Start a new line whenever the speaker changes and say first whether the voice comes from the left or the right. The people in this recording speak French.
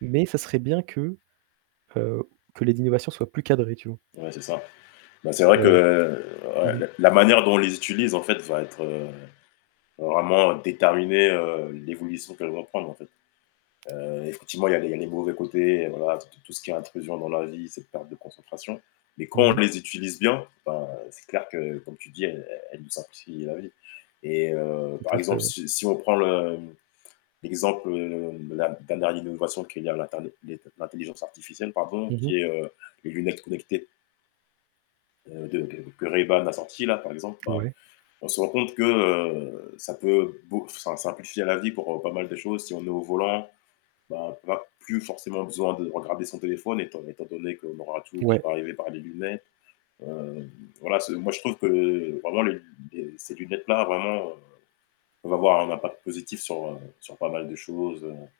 right: Mais ça serait bien que, heu, que les innovations soient plus cadrées, tu vois?
left: Ouais, c'est ça. Mais c'est vrai que,
right: Heu, mmh
left: ouias
right: mh.
left: la la manière dont on les utilise en fait va être vraiment déterminée, heu, l'évolution qu'elles vont prendre en fait. Heu, effectivement, il y a des il y a des mauvais côtés, voilà, tout tout ce qui est intrusion dans la vie, cette perte de concentration, mais quand
right: Mmh
left: on
right: mh.
left: les utilise bien, ben, c'est clair que comme tu dis, elles elles nous simplifient la vie et heu,
right: Tout
left: par
right: à fait.
left: exemple,
right: Ouais.
left: si si on prend le l'exemple de la dernière innovation qui est la ter les l'intelligence artificielle pardon
right: Mmh mh.
left: qui est, heu, les lunettes connectées de de que Ray Ban a sorti là par exemple. Ben
right: Ouais.
left: on se rend compte que ça peut beau enfin ça simplifie à la vie pour pas mal de choses si on est au volant, on va plus forcément besoin de regarder son téléphone étant étant donné qu'on aura tout qui
right: Ouais.
left: peut arriver par les lunettes. Heu voilà, c'est, moi je trouve que vraiment les ces lunettes là vraiment, va voir un impact positif sur sur pas mal de choses, heu